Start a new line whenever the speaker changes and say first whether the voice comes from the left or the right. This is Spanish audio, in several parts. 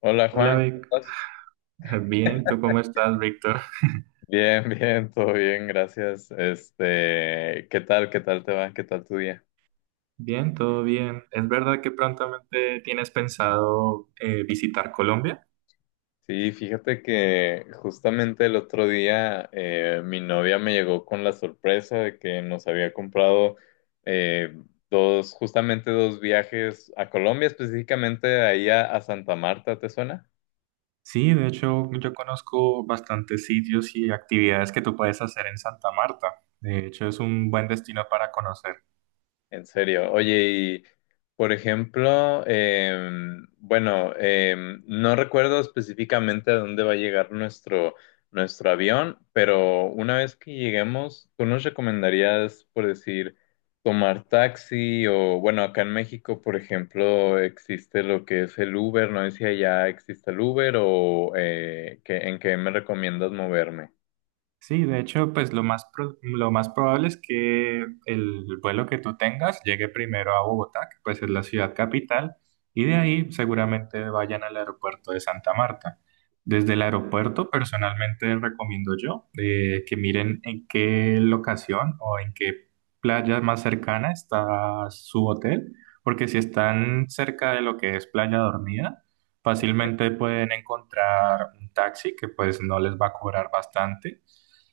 left: Hola
right: Hola
left: Juan, ¿cómo
right: Vic,
left: estás?
right: bien, ¿tú cómo estás, Víctor?
left: Bien, bien, todo bien, gracias. Este, ¿qué tal? ¿Qué tal te va? ¿Qué tal tu día?
right: Bien, todo bien. ¿Es verdad que prontamente tienes pensado visitar Colombia?
left: Sí, fíjate que justamente el otro día mi novia me llegó con la sorpresa de que nos había comprado eh, dos, justamente dos viajes a Colombia, específicamente ahí a Santa Marta, ¿te suena?
right: Sí, de hecho, yo conozco bastantes sitios y actividades que tú puedes hacer en Santa Marta. De hecho, es un buen destino para conocer.
left: En serio. Oye, y por ejemplo, bueno, no recuerdo específicamente a dónde va a llegar nuestro avión, pero una vez que lleguemos, ¿tú nos recomendarías, por decir, tomar taxi o, bueno, acá en México, por ejemplo, existe lo que es el Uber? No sé si allá existe el Uber o ¿en qué me recomiendas moverme?
right: Sí, de hecho, lo más probable es que el vuelo que tú tengas llegue primero a Bogotá, que pues es la ciudad capital, y de ahí seguramente vayan al aeropuerto de Santa Marta. Desde el aeropuerto, personalmente recomiendo yo que miren en qué locación o en qué playa más cercana está su hotel, porque si están cerca de lo que es Playa Dormida, fácilmente pueden encontrar un taxi que pues no les va a cobrar bastante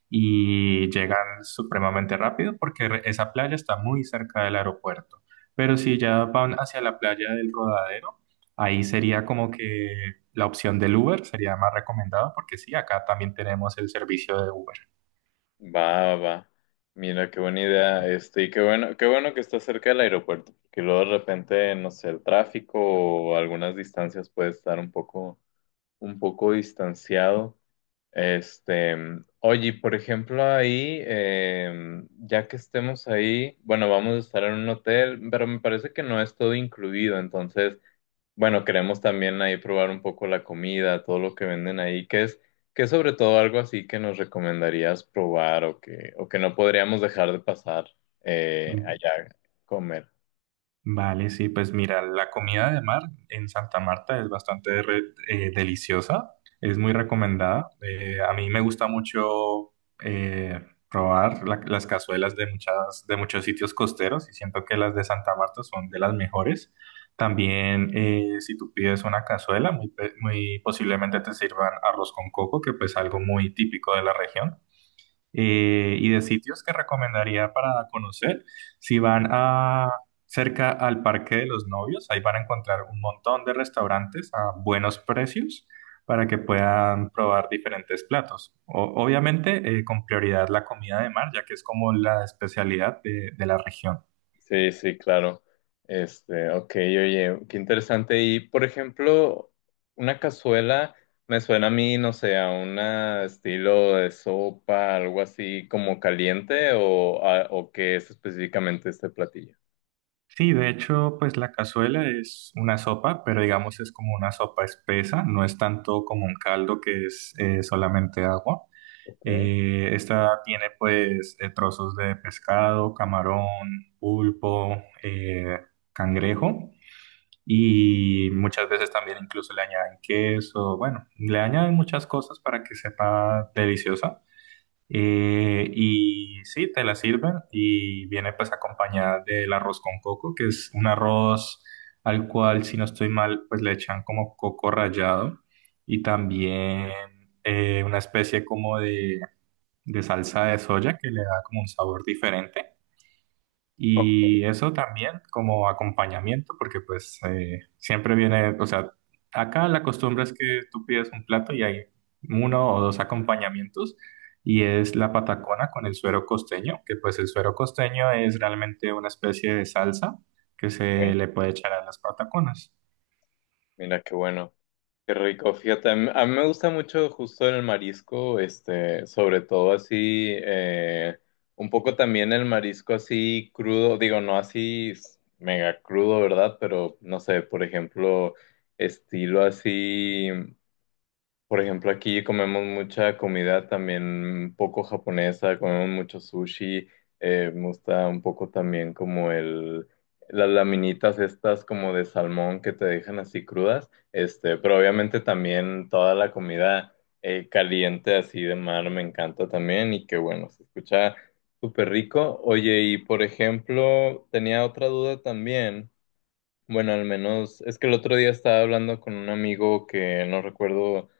right: y llegan supremamente rápido porque esa playa está muy cerca del aeropuerto. Pero si ya van hacia la playa del Rodadero, ahí sería como que la opción del Uber sería más recomendada porque sí, acá también tenemos el servicio de Uber.
left: Va, va. Mira, qué buena idea. Este, y qué bueno que está cerca del aeropuerto, porque luego de repente, no sé, el tráfico o algunas distancias puede estar un poco distanciado. Este, oye, y por ejemplo, ahí, ya que estemos ahí, bueno, vamos a estar en un hotel, pero me parece que no es todo incluido, entonces. Bueno, queremos también ahí probar un poco la comida, todo lo que venden ahí, que es sobre todo algo así que nos recomendarías probar o que no podríamos dejar de pasar allá a comer.
right: Vale, sí, pues mira, la comida de mar en Santa Marta es bastante deliciosa, es muy recomendada. A mí me gusta mucho eh, probar las cazuelas de de muchos sitios costeros y siento que las de Santa Marta son de las mejores. También, si tú pides una cazuela, muy posiblemente te sirvan arroz con coco, que pues es algo muy típico de la región y de sitios que recomendaría para conocer. Si van a cerca al Parque de los Novios, ahí van a encontrar un montón de restaurantes a buenos precios para que puedan probar diferentes platos. Obviamente, con prioridad la comida de mar, ya que es como la especialidad de la región.
left: Sí, sí, claro. Este, ok, oye, qué interesante. Y, por ejemplo, una cazuela me suena a mí, no sé, a un estilo de sopa, algo así como caliente o qué es específicamente este platillo.
right: Sí, de hecho, pues la cazuela es una sopa, pero digamos es como una sopa espesa, no es tanto como un caldo que es solamente agua.
left: Ok.
right: Esta tiene pues trozos de pescado, camarón, pulpo, cangrejo y muchas veces también incluso le añaden queso, bueno, le añaden muchas cosas para que sepa deliciosa. Y sí, te la sirven y viene pues acompañada del arroz con coco, que es un arroz al cual si no estoy mal pues le echan como coco rallado y también una especie como de salsa de soya que le da como un sabor diferente.
left: Ok.
right: Y eso también como acompañamiento, porque pues siempre viene, o sea, acá la costumbre es que tú pides un plato y hay uno o dos acompañamientos, y es la patacona con el suero costeño, que pues el suero costeño es realmente una especie de salsa que
left: Ok,
right: se le puede echar a las pataconas.
left: mira qué bueno. Qué rico, fíjate, a mí me gusta mucho justo el marisco, este, sobre todo así, un poco también el marisco así crudo, digo, no así s- mega crudo, ¿verdad? Pero no sé, por ejemplo, estilo así. Por ejemplo, aquí comemos mucha comida también poco japonesa, comemos mucho sushi. Me gusta un poco también las laminitas estas como de salmón que te dejan así crudas, este, pero obviamente también toda la comida caliente así de mar me encanta también, y que bueno, se escucha súper rico. Oye, y por ejemplo, tenía otra duda también, bueno, al menos es que el otro día estaba hablando con un amigo que no recuerdo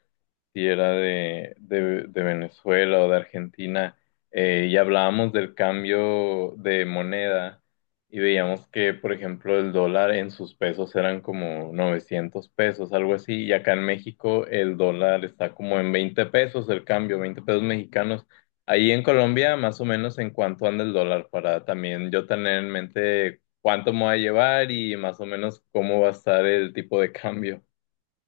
left: si era de Venezuela o de Argentina, y hablábamos del cambio de moneda y veíamos que, por ejemplo, el dólar en sus pesos eran como 900 pesos, algo así, y acá en México el dólar está como en 20 pesos el cambio, 20 pesos mexicanos. Ahí en Colombia, más o menos, ¿en cuánto anda el dólar, para también yo tener en mente cuánto me voy a llevar y más o menos cómo va a estar el tipo de cambio?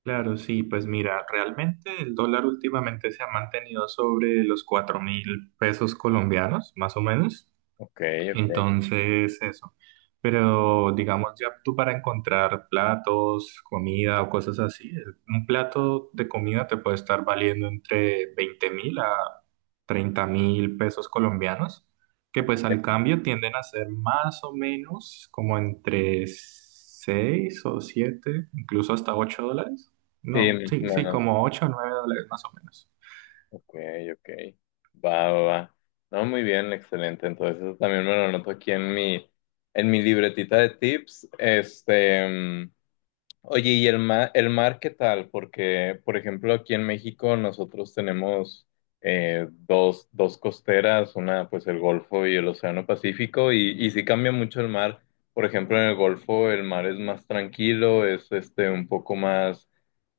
right: Claro, sí, pues mira, realmente el dólar últimamente se ha mantenido sobre los 4.000 pesos colombianos, más o menos.
left: Ok, ok,
right: Entonces, eso. Pero digamos, ya tú para encontrar platos, comida o cosas así, un plato de comida te puede estar valiendo entre 20.000 a 30.000 pesos colombianos, que
left: ok.
right: pues al cambio tienden a ser más o menos como entre 6 o 7, incluso hasta 8 dólares.
left: Sí,
right: No,
left: más o
right: sí, sí,
left: menos.
right: como 8 o 9 dólares más o menos.
left: Ok, ok. Va, va, va. No, muy bien, excelente. Entonces, eso también me lo anoto aquí en en mi libretita de tips. Este, oye, ¿y el mar qué tal? Porque, por ejemplo, aquí en México nosotros tenemos dos, dos costeras, una pues el Golfo y el Océano Pacífico, y sí cambia mucho el mar. Por ejemplo, en el Golfo el mar es más tranquilo, es este un poco más,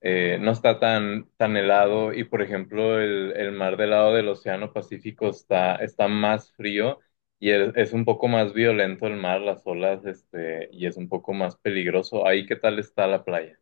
left: no está tan, tan helado, y por ejemplo, el mar del lado del Océano Pacífico está, está más frío. Es un poco más violento el mar, las olas, este, y es un poco más peligroso. Ahí, ¿qué tal está la playa?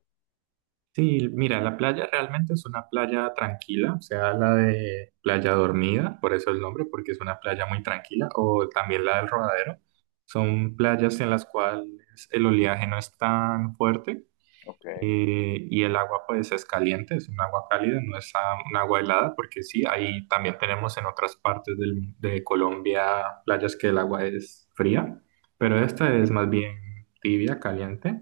right: Sí, mira, la playa realmente es una playa tranquila, o sea, la de Playa Dormida, por eso el nombre, porque es una playa muy tranquila, o también la del Rodadero. Son playas en las cuales el oleaje no es tan fuerte
left: Ok,
right: y el agua pues es caliente, es un agua cálida, no es un agua helada, porque sí, ahí también tenemos en otras partes de Colombia playas que el agua es fría,
left: ok.
right: pero esta es más bien tibia, caliente.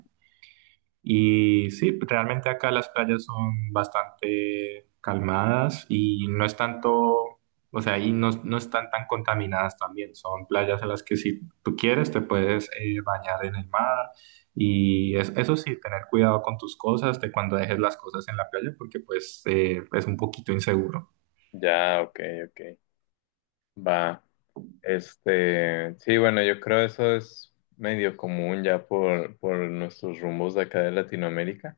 right: Y sí, pues, realmente acá las playas son bastante calmadas y no es tanto, o sea, ahí no están tan contaminadas también. Son playas a las que si tú quieres te puedes bañar en el mar y eso sí, tener cuidado con tus cosas de cuando dejes las cosas en la playa porque pues es un poquito inseguro.
left: Ya, ok, ok. Va. Este, sí, bueno, yo creo eso es medio común ya por nuestros rumbos de acá de Latinoamérica.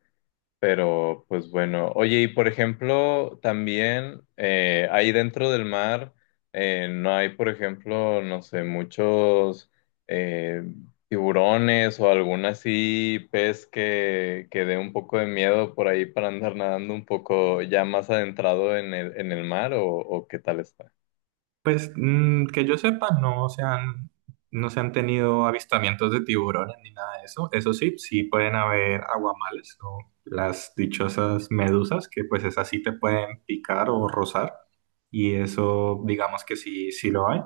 left: Pero, pues bueno, oye, y por ejemplo, también ahí dentro del mar no hay, por ejemplo, no sé, muchos eh, tiburones o algún así pez que dé un poco de miedo por ahí para andar nadando un poco ya más adentrado en en el mar, o qué tal está.
right: Pues mm, que yo sepa, no se han, no se han tenido avistamientos de tiburones ni nada de eso. Eso sí, sí pueden haber aguamales o las dichosas medusas, que pues esas sí te pueden picar o rozar. Y eso, digamos que sí, sí lo hay.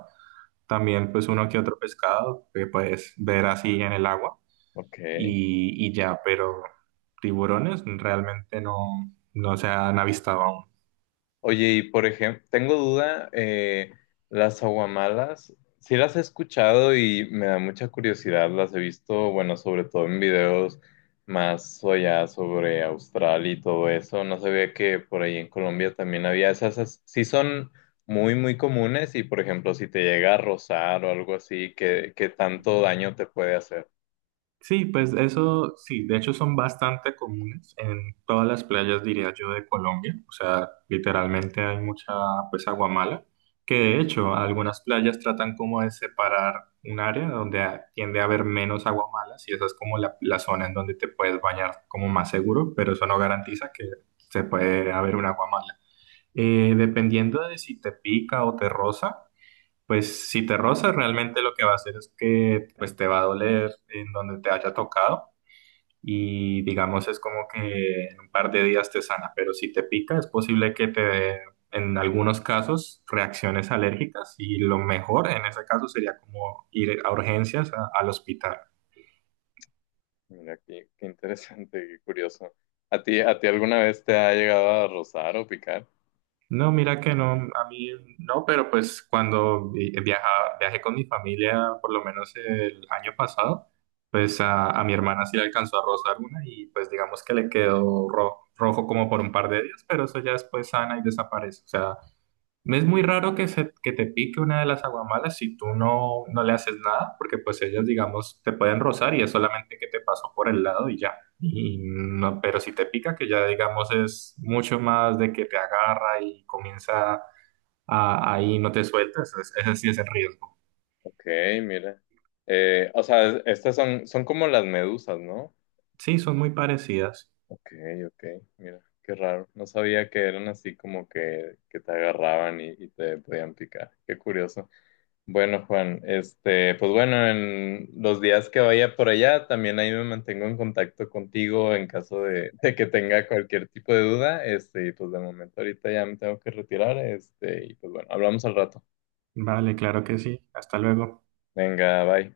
right: También pues uno que otro pescado que puedes ver así en el agua
left: Ok.
right: y ya, pero tiburones realmente no se han avistado aún.
left: Oye, y por ejemplo, tengo duda, las aguamalas, sí las he escuchado y me da mucha curiosidad, las he visto, bueno, sobre todo en videos más allá sobre Australia y todo eso. No sabía que por ahí en Colombia también había esas, sí son muy, muy comunes, y, por ejemplo, si te llega a rozar o algo así, ¿qué tanto daño te puede hacer?
right: Sí, pues eso sí, de hecho son bastante comunes en todas las playas, diría yo, de Colombia. O sea, literalmente hay mucha, pues, agua mala, que de hecho algunas playas tratan como de separar un área donde tiende a haber menos agua mala, y esa es como la zona en donde te puedes bañar como más seguro, pero eso no garantiza que se puede haber un agua mala. Dependiendo de si te pica o te roza. Pues si te rozas, realmente lo que va a hacer es que pues te va a doler en donde te haya tocado y digamos es como que en un par de días te sana, pero si te pica es posible que te dé en algunos casos reacciones alérgicas y lo mejor en ese caso sería como ir a urgencias al hospital.
left: Mira, qué interesante, qué curioso. ¿A ti alguna vez te ha llegado a rozar o picar?
right: No, mira que no, a mí no, pero pues cuando viajé con mi familia, por lo menos el año pasado, pues a mi hermana sí le alcanzó a rozar una y pues digamos que le quedó rojo como por un par de días, pero eso ya después sana y desaparece. O sea, no es muy raro que te pique una de las aguamalas si tú no le haces nada, porque pues ellas, digamos, te pueden rozar y es solamente que te pasó por el lado y ya. Y no, pero si te pica, que ya digamos es mucho más de que te agarra y comienza ahí no te sueltas, ese sí es el riesgo.
left: Ok, mira. O sea, estas son, son como las medusas, ¿no?
right: Sí, son muy parecidas.
left: Ok, ok, mira, qué raro. No sabía que eran así como que te agarraban y te podían picar. Qué curioso. Bueno, Juan, este, pues bueno, en los días que vaya por allá, también ahí me mantengo en contacto contigo en caso de que tenga cualquier tipo de duda. Este, y pues de momento ahorita ya me tengo que retirar. Este, y pues bueno, hablamos al rato.
right: Vale, claro que sí. Hasta luego.
left: Venga, bye.